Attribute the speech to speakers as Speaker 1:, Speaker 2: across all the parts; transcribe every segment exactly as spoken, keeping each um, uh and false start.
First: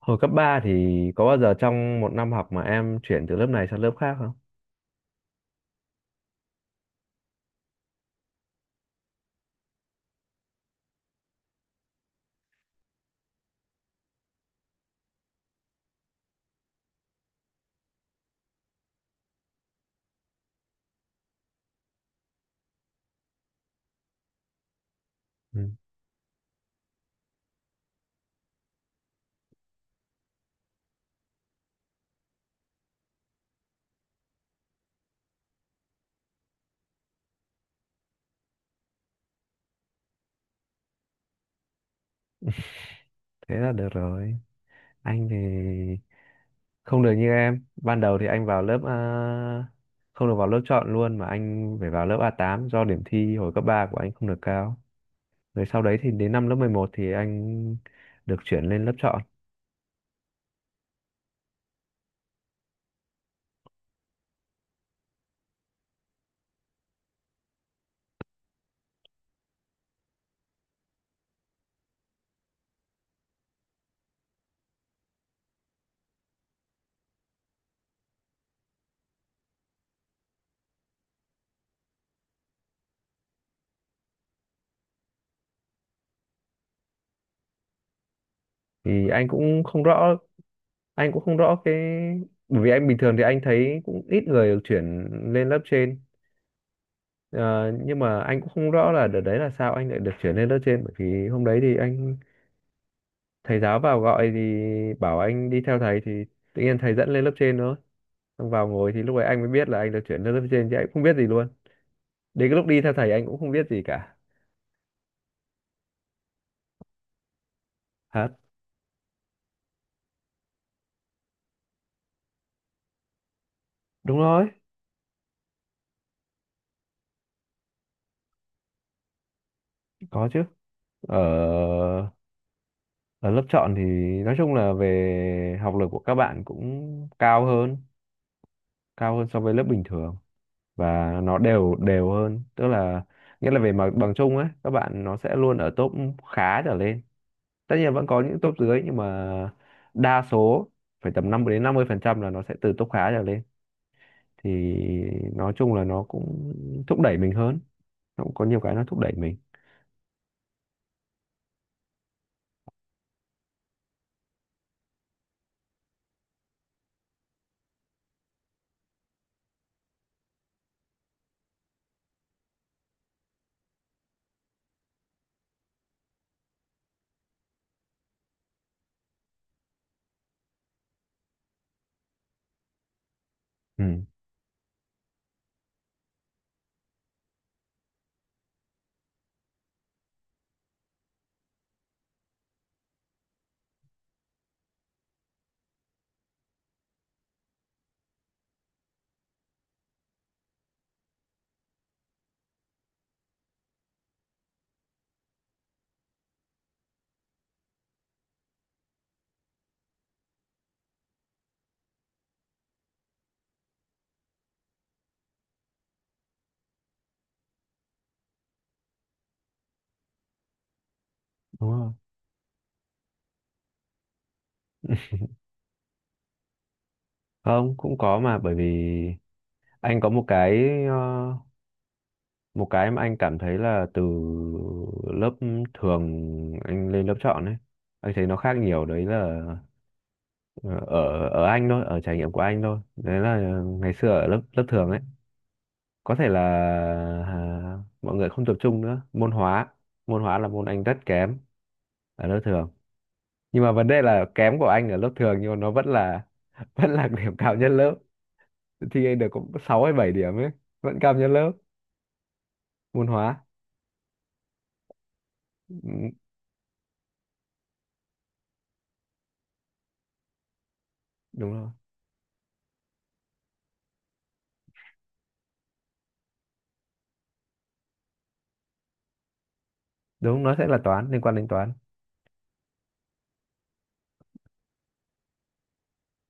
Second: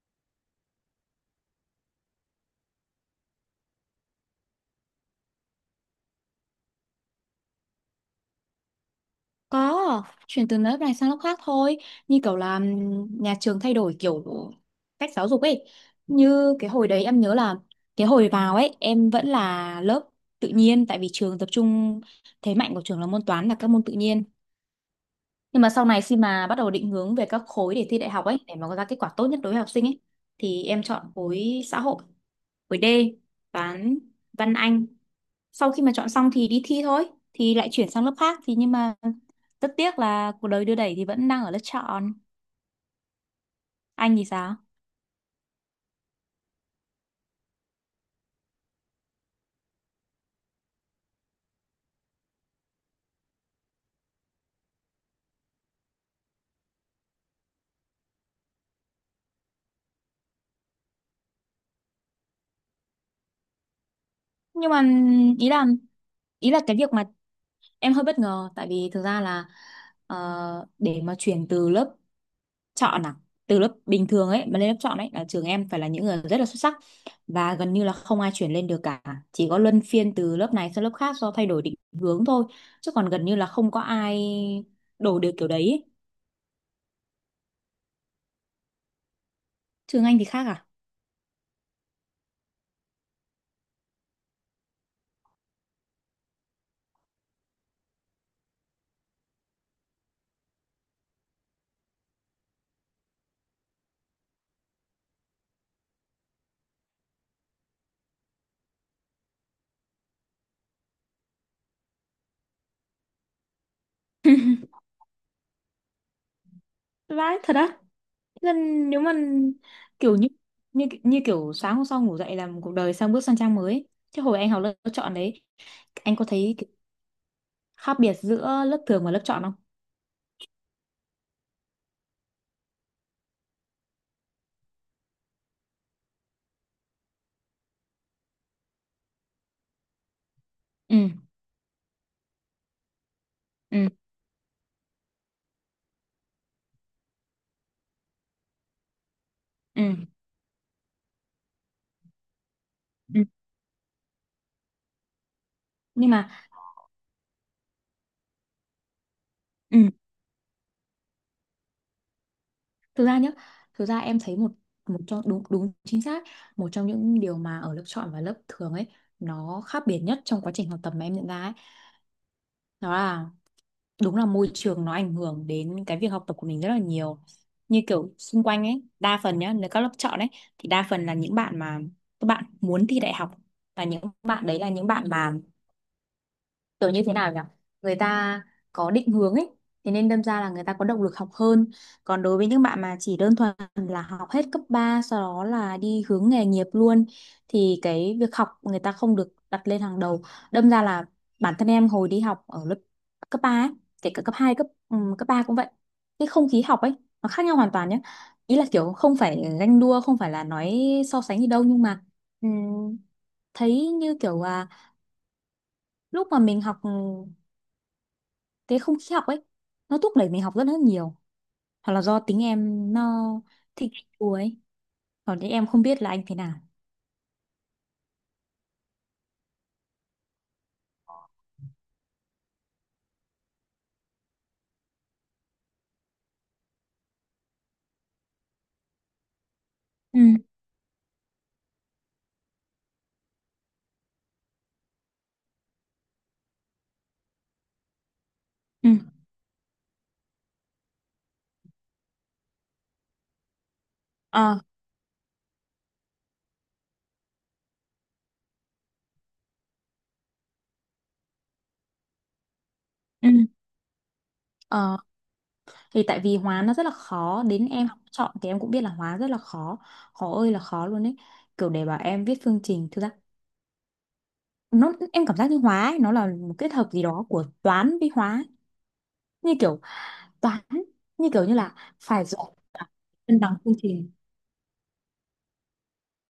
Speaker 1: Hồi cấp ba thì có bao giờ trong một năm học mà em chuyển từ lớp này sang lớp khác không?
Speaker 2: Có, chuyển từ lớp này sang lớp khác thôi. Như kiểu là ừm, nhà trường thay đổi kiểu cách giáo dục ấy. Như cái hồi đấy em nhớ là cái hồi vào ấy em vẫn là lớp tự nhiên, tại vì trường tập trung thế mạnh của trường là môn toán, là các môn tự nhiên. Nhưng
Speaker 1: Ừ,
Speaker 2: mà sau này, khi mà bắt đầu định hướng về các khối để thi đại học ấy, để mà có ra kết quả tốt nhất đối với học sinh ấy, thì em chọn khối xã hội, với D, toán văn Anh. Sau khi mà chọn xong thì đi thi thôi, thì lại chuyển sang lớp khác thì, nhưng mà rất tiếc là cuộc đời đưa đẩy thì vẫn đang ở lớp chọn.
Speaker 1: thế là được
Speaker 2: Anh thì
Speaker 1: rồi.
Speaker 2: sao?
Speaker 1: Anh thì không được như em. Ban đầu thì anh vào lớp, à, không được vào lớp chọn luôn mà anh phải vào lớp a tám do điểm thi hồi cấp ba của anh không được cao. Rồi sau đấy thì đến năm lớp mười một thì anh được chuyển lên lớp chọn.
Speaker 2: Nhưng mà ý là ý là cái việc mà em hơi bất ngờ, tại vì thực ra là, ờ, để mà chuyển từ lớp chọn à, từ lớp bình thường ấy mà lên lớp chọn ấy, là trường em phải là những người rất là xuất sắc, và gần như là không ai chuyển lên được cả, chỉ có luân phiên từ lớp này sang lớp khác do thay đổi định hướng thôi, chứ còn gần như là không có ai đổ được kiểu đấy ấy.
Speaker 1: Thì anh cũng không
Speaker 2: Trường
Speaker 1: rõ
Speaker 2: anh thì khác à?
Speaker 1: anh cũng không rõ cái, bởi vì anh bình thường thì anh thấy cũng ít người được chuyển lên lớp trên. Ờ, nhưng mà anh cũng không rõ là đợt đấy là sao anh lại được chuyển lên lớp trên, bởi vì hôm đấy thì anh, thầy giáo vào gọi thì bảo anh đi theo thầy, thì tự nhiên thầy dẫn lên lớp trên thôi, xong vào ngồi thì lúc ấy anh mới biết là anh được chuyển lên lớp trên chứ anh cũng không biết gì luôn. Đến cái lúc đi theo thầy anh cũng không biết gì cả.
Speaker 2: Vãi thật á.
Speaker 1: Hả?
Speaker 2: Nên nếu mà kiểu như như như kiểu sáng hôm sau ngủ dậy là một cuộc đời sang, bước sang trang mới ấy.
Speaker 1: Đúng
Speaker 2: Chứ hồi anh
Speaker 1: rồi.
Speaker 2: học lớp chọn đấy, anh có thấy cái khác biệt giữa lớp thường và lớp chọn không?
Speaker 1: Có chứ. Ở ở lớp chọn thì nói chung là về học lực của các bạn cũng cao hơn, cao hơn so với lớp bình thường,
Speaker 2: Ừ.
Speaker 1: và nó đều đều hơn, tức là nghĩa là về
Speaker 2: Ừ.
Speaker 1: mặt bằng chung ấy các bạn nó sẽ luôn ở top khá trở lên. Tất nhiên vẫn có những top dưới nhưng mà
Speaker 2: Ừ.
Speaker 1: đa số phải tầm năm mươi đến năm mươi phần trăm là nó sẽ từ top khá trở
Speaker 2: Ừ.
Speaker 1: lên. Thì nói chung là nó
Speaker 2: Nhưng mà
Speaker 1: cũng thúc đẩy mình hơn, nó cũng có nhiều cái nó thúc đẩy mình.
Speaker 2: ừ, thực ra nhá, thực ra em thấy một một trong đúng đúng chính xác, một trong những điều mà ở lớp chọn và lớp thường ấy, nó khác biệt nhất trong quá trình học tập mà em nhận ra ấy, đó là, đúng là môi trường nó ảnh hưởng đến cái việc học tập của mình rất là nhiều. Như kiểu xung quanh ấy, đa phần nhá, nếu các lớp chọn ấy, thì đa phần là những bạn mà các bạn muốn thi đại học, và những
Speaker 1: Ừ,
Speaker 2: bạn đấy là những bạn mà kiểu như thế nào nhỉ, người ta có định hướng ấy, thế nên đâm ra là người ta có động lực học hơn. Còn đối với những bạn mà chỉ đơn thuần là học hết cấp ba sau đó là đi hướng nghề nghiệp luôn, thì cái việc học người ta không được đặt lên hàng đầu. Đâm ra là bản thân em hồi đi học ở lớp cấp ba ấy, kể cả cấp hai, cấp ừm, cấp ba cũng vậy, cái không khí học ấy nó khác nhau hoàn toàn nhé. Ý là kiểu không phải ganh đua, không phải là nói so sánh gì đâu, nhưng mà ừm, thấy như kiểu là lúc mà mình học, thế không khí học ấy nó thúc đẩy mình học rất là nhiều.
Speaker 1: đúng rồi.
Speaker 2: Hoặc là do tính em nó thích đùa ấy, còn thì em không biết là anh thế nào.
Speaker 1: Không, cũng có, mà bởi vì anh có một cái, ờ, một cái mà anh cảm thấy là từ lớp thường anh lên lớp chọn ấy, anh thấy nó khác nhiều đấy là,
Speaker 2: Ừ.
Speaker 1: Ờ, ở ở anh thôi, ở trải nghiệm của anh thôi, đấy là ngày xưa ở lớp lớp thường ấy có thể là, à, mọi người không tập trung
Speaker 2: Ừ.
Speaker 1: nữa môn hóa. Môn hóa là môn anh rất kém ở lớp thường, nhưng mà vấn đề là
Speaker 2: Ờ.
Speaker 1: kém của anh ở lớp thường nhưng mà nó vẫn là vẫn là điểm cao nhất lớp. Thi được cũng sáu hay bảy điểm ấy, vẫn cao nhất lớp môn
Speaker 2: Ừ.
Speaker 1: hóa.
Speaker 2: Ờ,
Speaker 1: Ừ,
Speaker 2: thì tại vì hóa nó rất là khó, đến em học chọn thì em cũng biết là hóa rất là khó, khó ơi là khó luôn ấy.
Speaker 1: đúng
Speaker 2: Kiểu
Speaker 1: rồi.
Speaker 2: để bảo em viết phương trình, thực ra nó em cảm giác như hóa ấy, nó là một kết hợp gì đó của toán với hóa ấy. Như kiểu
Speaker 1: Đúng, nó
Speaker 2: toán,
Speaker 1: sẽ là toán, liên
Speaker 2: như
Speaker 1: quan
Speaker 2: kiểu
Speaker 1: đến
Speaker 2: như
Speaker 1: toán.
Speaker 2: là phải giỏi cả cân bằng phương trình,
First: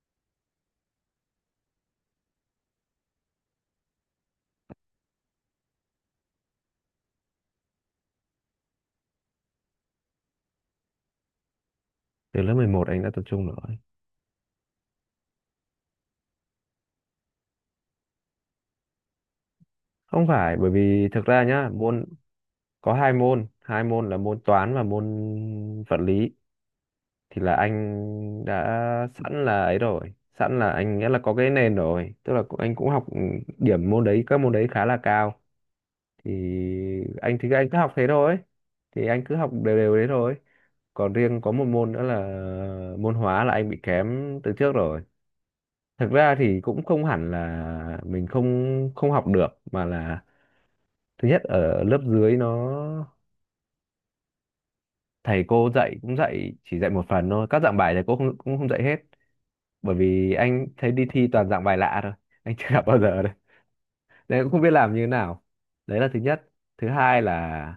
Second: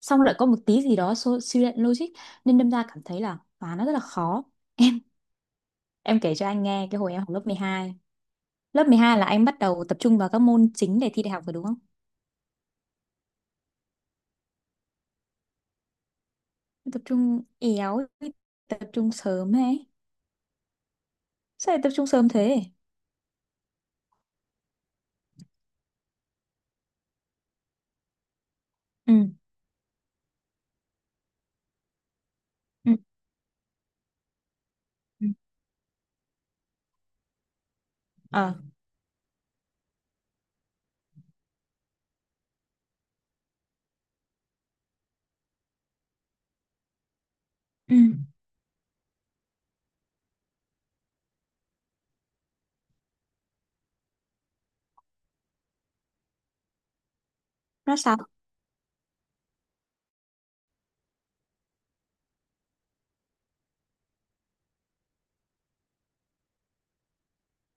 Speaker 2: xong lại có một tí gì đó so- suy luận logic, nên đâm ra cảm thấy là toán nó rất là khó. Em kể cho anh nghe cái hồi em học lớp mười hai. Lớp mười hai là anh bắt đầu tập trung vào các môn chính để thi đại học rồi đúng không?
Speaker 1: Từ lớp mười một anh đã tập trung rồi.
Speaker 2: Tập trung éo, tập trung sớm ấy.
Speaker 1: Không phải, bởi vì thực ra nhá
Speaker 2: Sao lại tập
Speaker 1: môn,
Speaker 2: trung sớm thế?
Speaker 1: có hai môn, hai môn là môn toán và môn vật lý thì là anh đã
Speaker 2: Ừ.
Speaker 1: sẵn là ấy rồi, sẵn là anh nghĩa là có cái nền rồi, tức là cũng, anh cũng
Speaker 2: Ừ.
Speaker 1: học, ừ, điểm môn đấy các môn đấy khá là
Speaker 2: Ừ.
Speaker 1: cao. Thì anh, thì anh cứ học thế thôi,
Speaker 2: Ờ.
Speaker 1: thì anh cứ học đều đều đấy thôi. Còn riêng có một môn nữa là môn hóa là anh bị kém từ trước rồi. Thực ra thì cũng không hẳn
Speaker 2: Ừ.
Speaker 1: là mình không không học được, mà là thứ nhất ở lớp dưới nó, thầy cô dạy cũng dạy chỉ dạy một phần thôi, các dạng bài
Speaker 2: Nó
Speaker 1: thầy cô
Speaker 2: sao?
Speaker 1: không, cũng không dạy hết. Bởi vì anh thấy đi thi toàn dạng bài lạ thôi, anh chưa gặp bao giờ đấy nên cũng không biết làm như thế nào. Đấy là thứ nhất. Thứ hai là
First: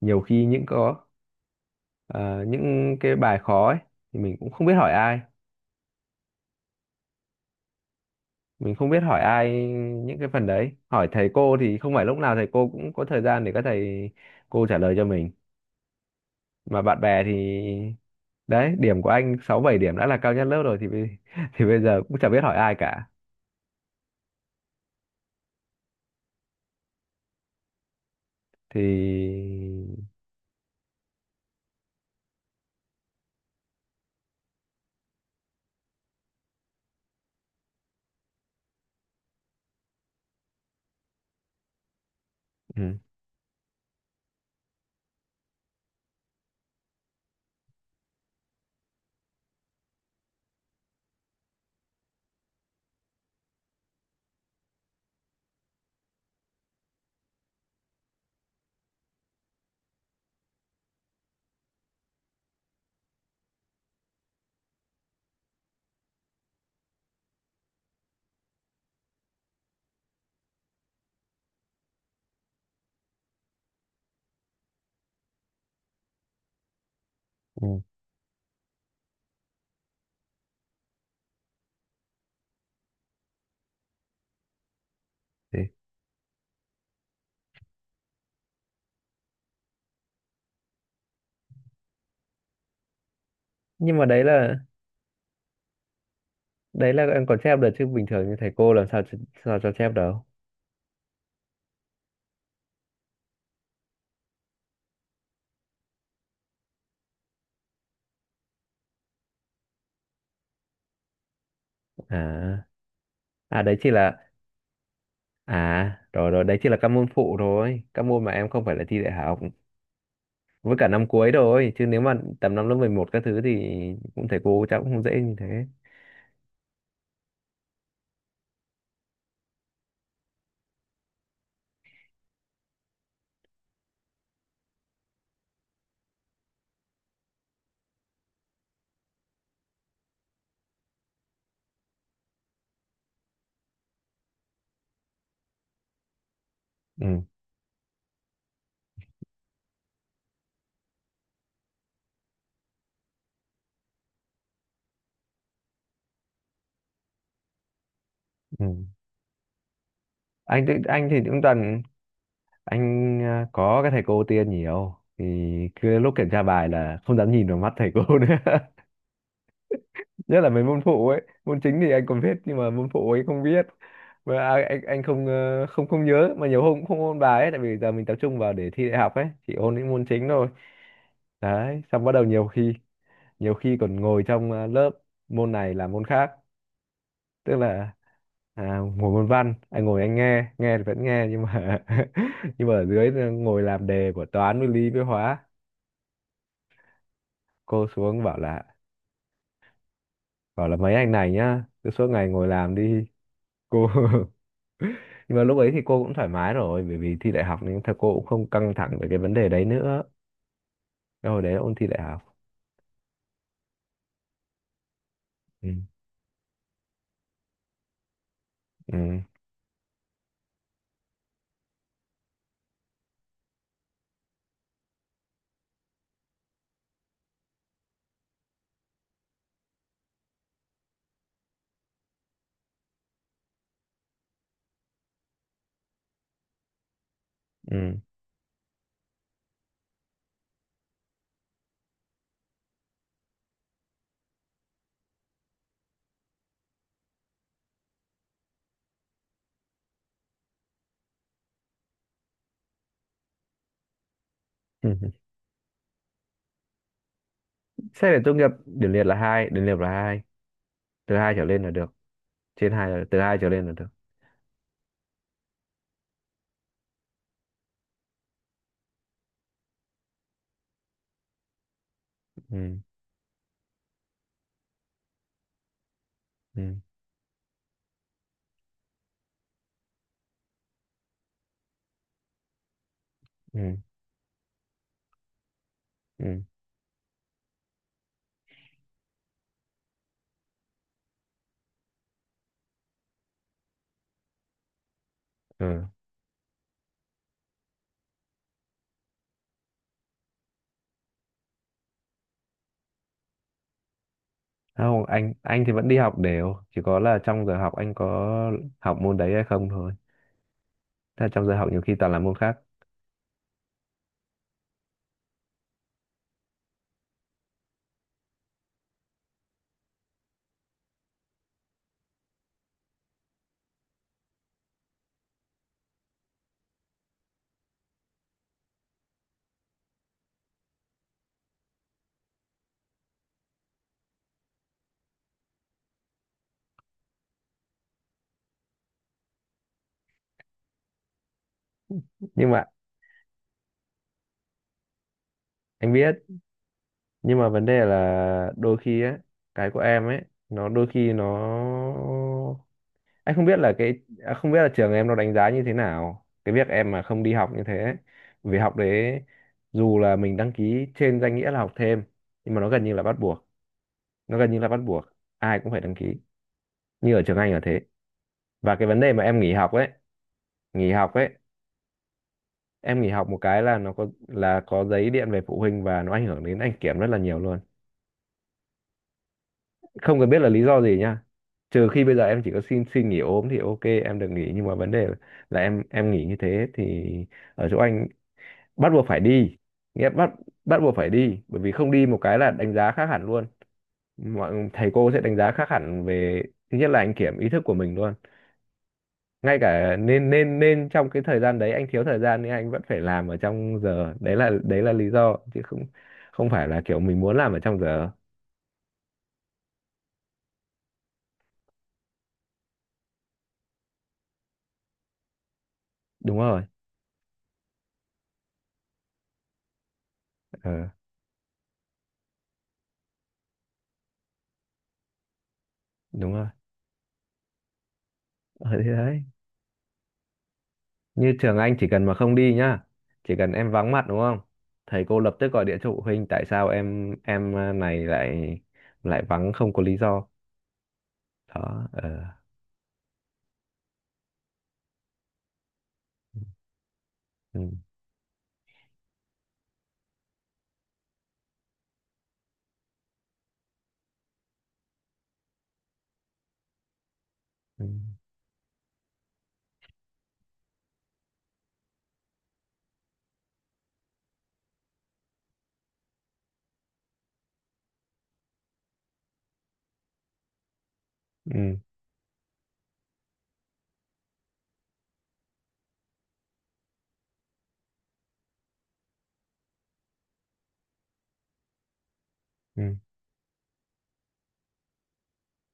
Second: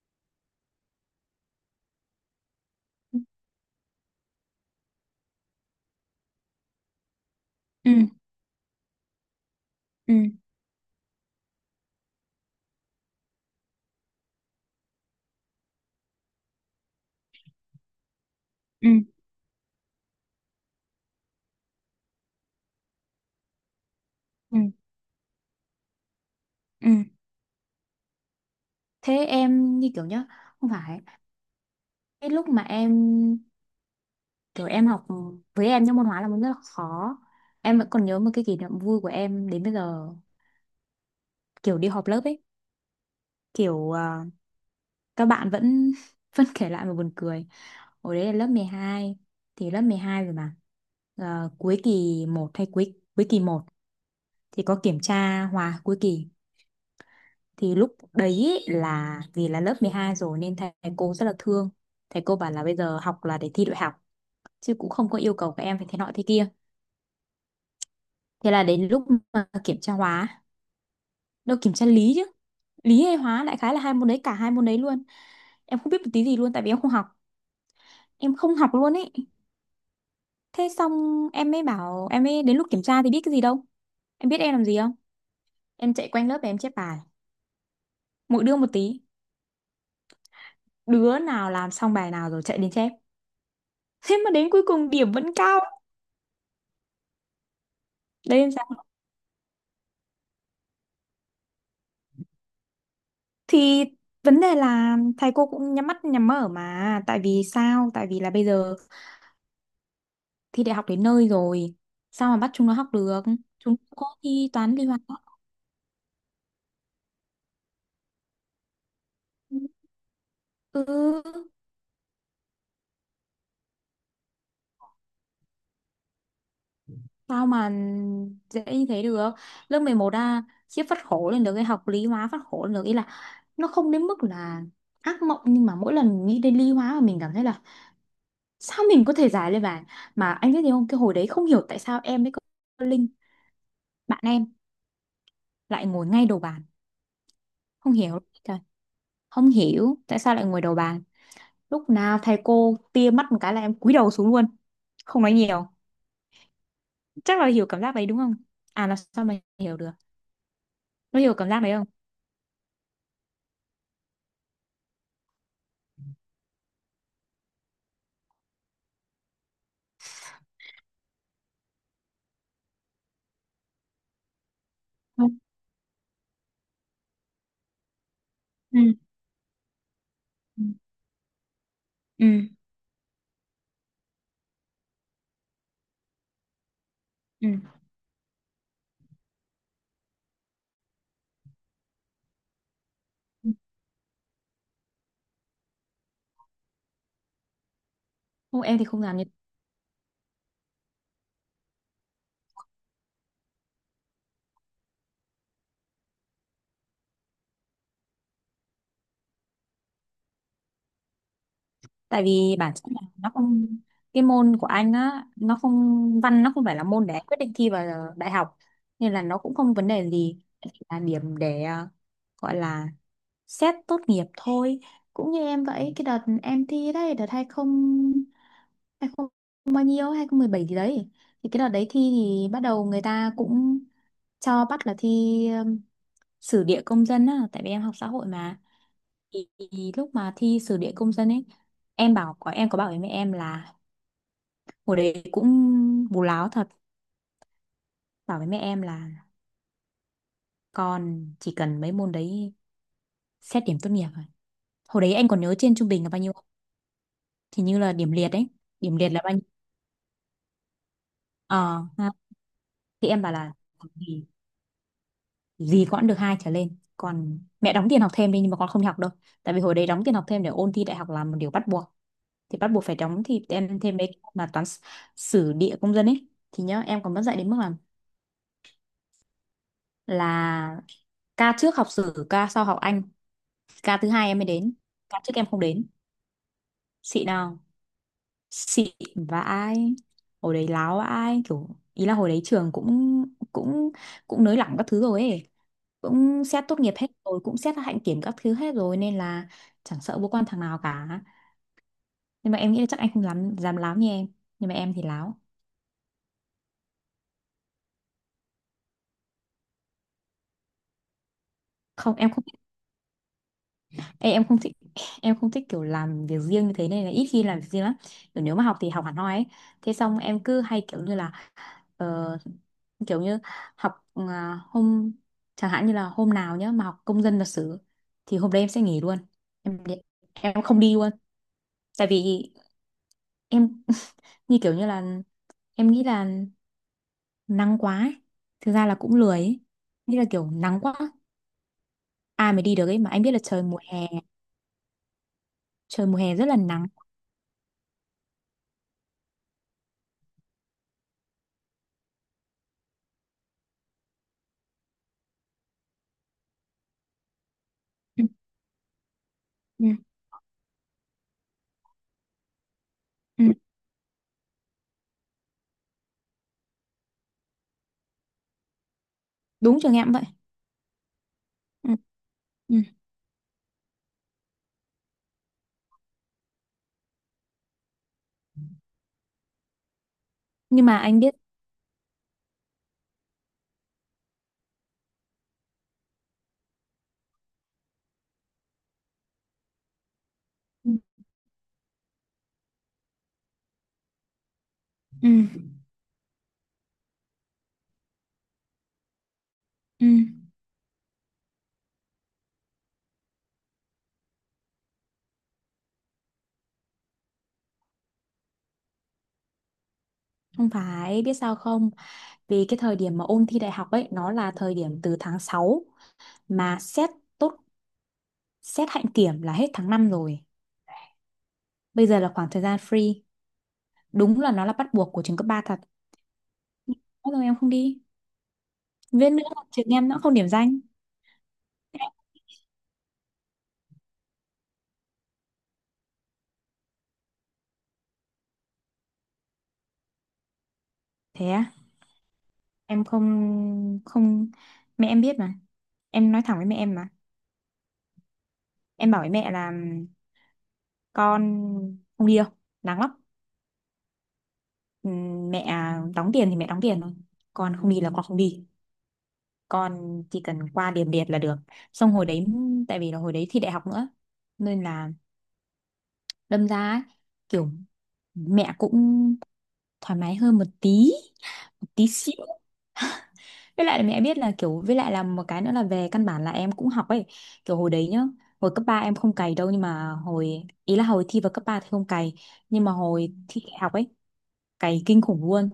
Speaker 1: nhiều khi những có, ờ, những cái
Speaker 2: Ừ.
Speaker 1: bài khó ấy thì mình cũng không biết hỏi ai.
Speaker 2: Ừ.
Speaker 1: Mình không biết hỏi ai những cái phần đấy. Hỏi thầy cô thì không phải lúc nào thầy cô cũng có thời gian để các thầy cô trả lời cho mình. Mà bạn bè thì đấy,
Speaker 2: Ừ.
Speaker 1: điểm của anh sáu bảy điểm đã là cao nhất lớp rồi thì bây- thì bây giờ cũng chả biết hỏi ai cả.
Speaker 2: Ừ. Ừ. Thế
Speaker 1: Thì
Speaker 2: em như kiểu nhá, không phải, cái lúc mà em kiểu em học, với em những môn hóa là môn rất là khó, em vẫn còn nhớ một cái kỷ niệm vui của em đến bây giờ, kiểu đi họp lớp ấy,
Speaker 1: ừ.
Speaker 2: kiểu à, các bạn vẫn vẫn kể lại mà buồn cười. Hồi đấy là lớp mười hai, thì lớp mười hai rồi mà. Ờ, cuối kỳ một hay cuối cuối kỳ một, thì có kiểm tra hòa cuối kỳ. Thì lúc đấy ý là vì là lớp mười hai rồi nên thầy cô rất là thương. Thầy cô bảo là bây giờ học là để thi đại học, chứ cũng không có yêu cầu các em phải thế nọ thế kia. Thế là đến lúc mà kiểm tra hóa, đâu kiểm tra lý chứ, lý hay hóa, đại khái là hai môn đấy, cả hai môn đấy luôn em không biết một tí gì luôn, tại vì em không học,
Speaker 1: Ừ.
Speaker 2: em không học luôn ấy. Thế xong em mới bảo, em mới đến lúc kiểm tra thì biết cái gì đâu. Em biết em làm gì không?
Speaker 1: Thế.
Speaker 2: Em chạy quanh lớp và em chép bài, mỗi đứa một tí, đứa nào làm xong bài nào rồi chạy đến chép.
Speaker 1: nhưng mà
Speaker 2: Thế
Speaker 1: đấy
Speaker 2: mà đến
Speaker 1: là
Speaker 2: cuối cùng điểm vẫn cao.
Speaker 1: đấy là em còn chép được chứ bình thường như
Speaker 2: Đấy
Speaker 1: thầy
Speaker 2: em
Speaker 1: cô
Speaker 2: sao.
Speaker 1: làm sao ch- sao cho chép đâu.
Speaker 2: Thì vấn đề là thầy cô cũng nhắm mắt nhắm mở mà, tại vì sao, tại vì là bây giờ thi đại học đến nơi rồi, sao mà bắt
Speaker 1: À,
Speaker 2: chúng nó học được,
Speaker 1: à đấy
Speaker 2: chúng
Speaker 1: chỉ
Speaker 2: nó có
Speaker 1: là
Speaker 2: thi toán lý hóa.
Speaker 1: à rồi rồi đấy chỉ là các môn phụ thôi, các môn mà em không phải là thi đại học, với cả năm
Speaker 2: Ừ,
Speaker 1: cuối thôi, chứ nếu mà tầm năm lớp mười một các thứ thì cũng thầy cô chắc cũng không dễ như thế.
Speaker 2: sao mà dễ như thế được? Lớp mười một à, khiếp, phát khổ lên được cái học lý hóa, phát khổ lên được. Ý là nó không đến mức là ác mộng, nhưng mà mỗi lần nghĩ đến lý hóa mà mình cảm thấy là sao mình có thể giải lên bàn. Mà anh biết gì không, cái hồi đấy không hiểu tại sao em với cô Linh, bạn em, lại ngồi ngay đầu bàn.
Speaker 1: Ừ,
Speaker 2: Không hiểu, trời, không hiểu tại sao lại ngồi đầu bàn. Lúc nào thầy cô tia mắt một cái là em cúi đầu xuống luôn, không nói nhiều. Chắc là hiểu cảm giác đấy đúng không?
Speaker 1: ừ.
Speaker 2: À là sao mà hiểu được,
Speaker 1: Anh thì- anh thì
Speaker 2: nó hiểu
Speaker 1: cũng
Speaker 2: cảm giác đấy
Speaker 1: toàn, anh, à, có cái thầy cô tia nhiều thì cứ lúc kiểm tra bài là không dám nhìn vào mắt thầy cô nữa. Nhất là mấy môn phụ ấy, môn chính thì anh còn biết nhưng mà môn phụ ấy không biết, mà à, anh anh không,
Speaker 2: không.
Speaker 1: ờ, không không nhớ mà nhiều hôm cũng không ôn bài ấy, tại vì giờ mình tập trung vào để
Speaker 2: Ừ.
Speaker 1: thi đại học ấy chỉ ôn những môn chính thôi.
Speaker 2: Ừ.
Speaker 1: Đấy, xong bắt đầu nhiều khi, nhiều khi còn ngồi trong, ờ, lớp, môn này làm môn khác.
Speaker 2: Ừ.
Speaker 1: Tức là, à, ngồi môn văn anh ngồi, anh nghe, nghe thì vẫn nghe, nhưng mà nhưng mà ở dưới, ờ,
Speaker 2: Ừ.
Speaker 1: ngồi làm đề của toán với lý với hóa. Cô xuống bảo
Speaker 2: Không
Speaker 1: là,
Speaker 2: em thì không làm như,
Speaker 1: bảo là mấy anh này nhá cứ suốt ngày ngồi làm đi. Cô nhưng mà lúc ấy thì cô cũng thoải mái rồi bởi vì thi đại học nên thật cô cũng không căng thẳng về cái vấn đề đấy nữa. Cái hồi đấy là ôn thi đại học.
Speaker 2: tại vì bản chất là nó không, cái môn của anh á nó
Speaker 1: Ừ.
Speaker 2: không văn, nó không phải là môn để anh quyết định thi vào đại học, nên
Speaker 1: Ừ.
Speaker 2: là nó cũng không vấn đề gì. Chỉ là điểm để ờ, gọi là xét tốt nghiệp thôi. Cũng như em vậy, cái đợt em thi đấy, đợt hai không hai không bao nhiêu, hai không mười bảy gì đấy, thì cái đợt đấy thi thì bắt đầu người ta cũng cho bắt là thi um, sử địa công dân á, tại vì
Speaker 1: Ừ.
Speaker 2: em học xã hội mà. thì thì lúc mà thi sử địa công dân ấy, em bảo có em có bảo với mẹ em là, hồi đấy cũng bù láo thật, bảo với mẹ em là con chỉ cần mấy môn đấy xét điểm tốt nghiệp rồi. Hồi
Speaker 1: Ừ.
Speaker 2: đấy anh còn nhớ trên trung bình là bao nhiêu không? Thì như là
Speaker 1: Xét
Speaker 2: điểm
Speaker 1: để
Speaker 2: liệt
Speaker 1: tốt
Speaker 2: ấy.
Speaker 1: nghiệp điểm
Speaker 2: Điểm
Speaker 1: liệt
Speaker 2: liệt
Speaker 1: là
Speaker 2: là bao nhiêu?
Speaker 1: hai, điểm liệt là hai. Từ hai trở lên là
Speaker 2: Ờ
Speaker 1: được.
Speaker 2: ha.
Speaker 1: Trên hai là,
Speaker 2: Thì
Speaker 1: từ
Speaker 2: em bảo
Speaker 1: hai trở
Speaker 2: là
Speaker 1: lên là được.
Speaker 2: gì, gì cũng được hai trở lên, còn mẹ đóng tiền học thêm đi nhưng mà con không đi học đâu. Tại vì hồi đấy đóng tiền học thêm để ôn thi đại học là một điều bắt buộc, thì bắt
Speaker 1: Ừ.
Speaker 2: buộc phải đóng, thì em thêm mấy cái mà toán, s- sử địa công dân ấy.
Speaker 1: Ừ.
Speaker 2: Thì nhớ em còn mất dạy đến mức là là, ca trước học sử, ca sau học Anh,
Speaker 1: Ừ.
Speaker 2: ca thứ hai em mới đến, ca trước em không đến.
Speaker 1: Ừ.
Speaker 2: Xịn nào. Xịn. Vãi. Hồi đấy láo ai kiểu, ý là hồi đấy trường cũng, cũng cũng nới lỏng các thứ rồi ấy,
Speaker 1: Ừ.
Speaker 2: cũng xét tốt nghiệp hết rồi, cũng xét hạnh kiểm các thứ hết rồi, nên là chẳng sợ vô quan thằng nào cả. Nhưng mà em nghĩ là chắc anh không dám dám láo như em, nhưng mà em thì
Speaker 1: Không, anh
Speaker 2: láo.
Speaker 1: anh thì vẫn đi học đều, chỉ có là trong giờ học anh có học môn đấy hay không thôi. Thế là trong giờ học nhiều khi toàn
Speaker 2: Không
Speaker 1: là
Speaker 2: em
Speaker 1: môn
Speaker 2: không.
Speaker 1: khác.
Speaker 2: Ê, em không thích, em không thích kiểu làm việc riêng như thế, nên là ít khi làm việc riêng lắm, kiểu nếu mà học thì học hẳn hoi ấy. Thế xong em cứ hay kiểu như là, ờ, kiểu như học à, hôm, chẳng hạn như là hôm nào nhá mà học công dân lịch sử, thì hôm đấy em sẽ nghỉ luôn. em đi- em không đi luôn, tại vì em, như kiểu như là em nghĩ là nắng quá ấy. Thực ra là cũng lười ấy. Như là kiểu nắng quá
Speaker 1: Nhưng
Speaker 2: ai mà
Speaker 1: mà
Speaker 2: đi được ấy. Mà anh biết là trời mùa hè
Speaker 1: anh
Speaker 2: trời mùa
Speaker 1: biết,
Speaker 2: hè rất là nắng.
Speaker 1: nhưng mà vấn đề là đôi khi á, cái của em ấy nó đôi khi nó, anh không biết là cái, à, không biết là trường em nó đánh giá như thế nào cái việc em mà không đi học như thế ấy.
Speaker 2: Ừ.
Speaker 1: Vì học đấy
Speaker 2: Ừ.
Speaker 1: dù là mình đăng ký trên danh nghĩa là học thêm nhưng mà nó gần như là bắt
Speaker 2: Ừ.
Speaker 1: buộc. Nó gần như là bắt buộc, ai cũng phải đăng ký. Như ở trường Anh là thế. Và cái vấn đề mà em nghỉ học
Speaker 2: Đúng
Speaker 1: ấy,
Speaker 2: trường em vậy.
Speaker 1: nghỉ học ấy,
Speaker 2: Ừ. Ừ.
Speaker 1: em nghỉ học một cái là nó có là có giấy điện về phụ huynh và nó ảnh hưởng đến anh kiểm rất là nhiều luôn. Không cần biết là lý do
Speaker 2: Nhưng mà
Speaker 1: gì
Speaker 2: anh
Speaker 1: nha.
Speaker 2: biết.
Speaker 1: Trừ khi bây giờ em chỉ có xin xin nghỉ ốm thì ok em được nghỉ, nhưng mà vấn đề là em em nghỉ như thế thì ở chỗ anh bắt buộc phải đi. Nghĩa bắt, bắt
Speaker 2: Ừ.
Speaker 1: buộc phải đi bởi vì không đi một cái là đánh giá khác hẳn luôn. Mọi thầy cô sẽ
Speaker 2: Ừ.
Speaker 1: đánh giá khác hẳn về, thứ nhất là anh kiểm ý thức của mình luôn. Ngay cả
Speaker 2: Ừ.
Speaker 1: nên nên nên trong cái thời gian đấy anh thiếu thời gian nhưng anh vẫn phải làm ở trong giờ, đấy là đấy là lý do chứ không, không phải là kiểu mình muốn làm ở trong giờ.
Speaker 2: Không phải biết sao không, vì cái thời điểm mà ôn thi đại học ấy nó là thời điểm từ tháng sáu,
Speaker 1: Đúng rồi.
Speaker 2: mà xét tốt xét hạnh kiểm là hết tháng năm rồi,
Speaker 1: Ờ,
Speaker 2: bây giờ là khoảng thời gian free. Đúng là nó là bắt buộc của trường cấp ba thật.
Speaker 1: đúng rồi.
Speaker 2: Thế rồi em không đi,
Speaker 1: Ở thế đấy.
Speaker 2: viết nữa là trường em nó không điểm danh.
Speaker 1: Như trường anh chỉ cần mà không đi nhá, chỉ cần em vắng mặt đúng không? Thầy cô lập tức gọi điện cho phụ huynh tại sao em em, à, này lại, lại vắng không có lý do.
Speaker 2: Thế á.
Speaker 1: Đó. Ờ.
Speaker 2: Em không, không, mẹ em biết mà, em nói thẳng với mẹ em mà.
Speaker 1: Ừ.
Speaker 2: Em bảo với mẹ là con không đi đâu, nắng lắm. Ừm, mẹ đóng tiền thì mẹ đóng tiền thôi, con
Speaker 1: Ừ.
Speaker 2: không đi là con không đi, con chỉ cần qua điểm liệt là được. Xong hồi đấy, tại vì là hồi đấy thi đại học nữa, nên là đâm ra ấy, kiểu mẹ cũng thoải mái hơn một tí,
Speaker 1: Ừ.
Speaker 2: một tí xíu. Với lại là mẹ biết là kiểu, với lại là một cái nữa là về căn bản là em cũng học ấy. Kiểu hồi đấy nhá, hồi cấp ba em không cày đâu, nhưng mà hồi ý là hồi thi vào cấp ba thì không cày,
Speaker 1: Ừ.
Speaker 2: nhưng mà hồi thi đại học ấy cày kinh khủng luôn,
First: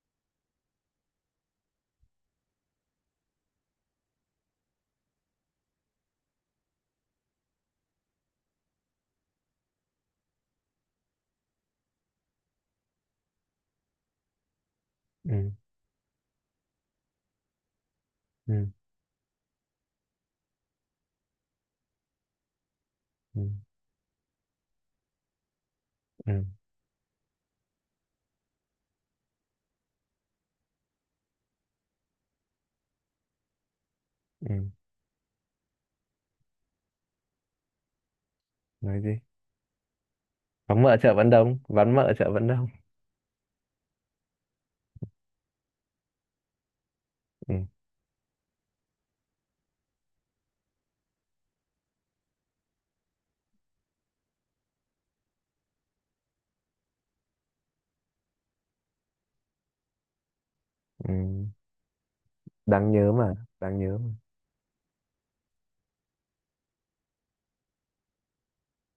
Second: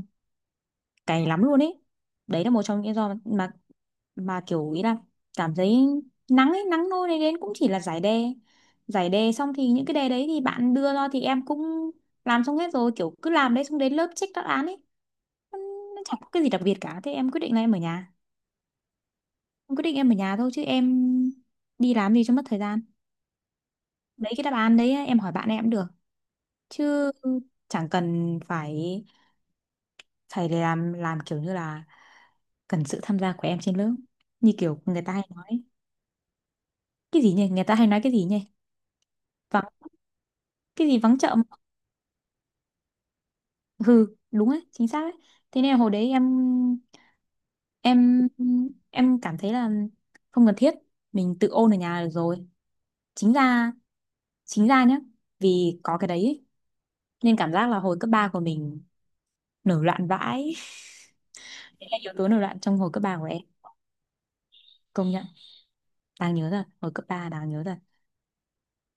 Speaker 2: cày lắm luôn ấy. Đấy là một trong những lý do mà mà mà kiểu ý là cảm thấy nắng ấy, nắng nôi này đến cũng chỉ là giải đề. Giải đề xong thì những cái đề đấy thì bạn đưa ra thì em cũng làm xong hết rồi, kiểu cứ làm đấy, xong đến lớp check đáp án ấy.
Speaker 1: Ừ.
Speaker 2: Nó nó chẳng có cái gì đặc biệt cả, thế em quyết định là em ở nhà.
Speaker 1: Ừ.
Speaker 2: Em quyết định em ở nhà thôi, chứ em đi làm gì cho mất thời gian.
Speaker 1: Ừ.
Speaker 2: Đấy, cái đáp án đấy em hỏi bạn em cũng được,
Speaker 1: Ừ.
Speaker 2: chứ chẳng cần phải phải làm, làm kiểu như là cần sự tham gia của em trên lớp, như
Speaker 1: Ừ.
Speaker 2: kiểu người ta hay nói. Cái gì nhỉ, người ta hay nói cái gì nhỉ,
Speaker 1: Nói gì?
Speaker 2: vắng,
Speaker 1: Vắng
Speaker 2: cái
Speaker 1: mợ
Speaker 2: gì
Speaker 1: chợ
Speaker 2: vắng
Speaker 1: vẫn
Speaker 2: chợ mà-
Speaker 1: đông, vắng mợ chợ vẫn đông.
Speaker 2: hừ, đúng ấy, chính xác ấy. Thế nên là hồi đấy em
Speaker 1: Ừ.
Speaker 2: em em cảm thấy là không cần thiết, mình tự ôn ở nhà được rồi. chính ra chính ra nhá, vì có cái đấy ấy, nên cảm giác là hồi cấp ba của mình nổi loạn vãi.
Speaker 1: Ừ.
Speaker 2: Đấy là yếu tố nổi loạn trong hồi
Speaker 1: Đáng
Speaker 2: cấp
Speaker 1: nhớ
Speaker 2: ba của
Speaker 1: mà,
Speaker 2: em.
Speaker 1: đáng nhớ
Speaker 2: Công nhận đáng nhớ rồi, hồi cấp ba đáng nhớ rồi.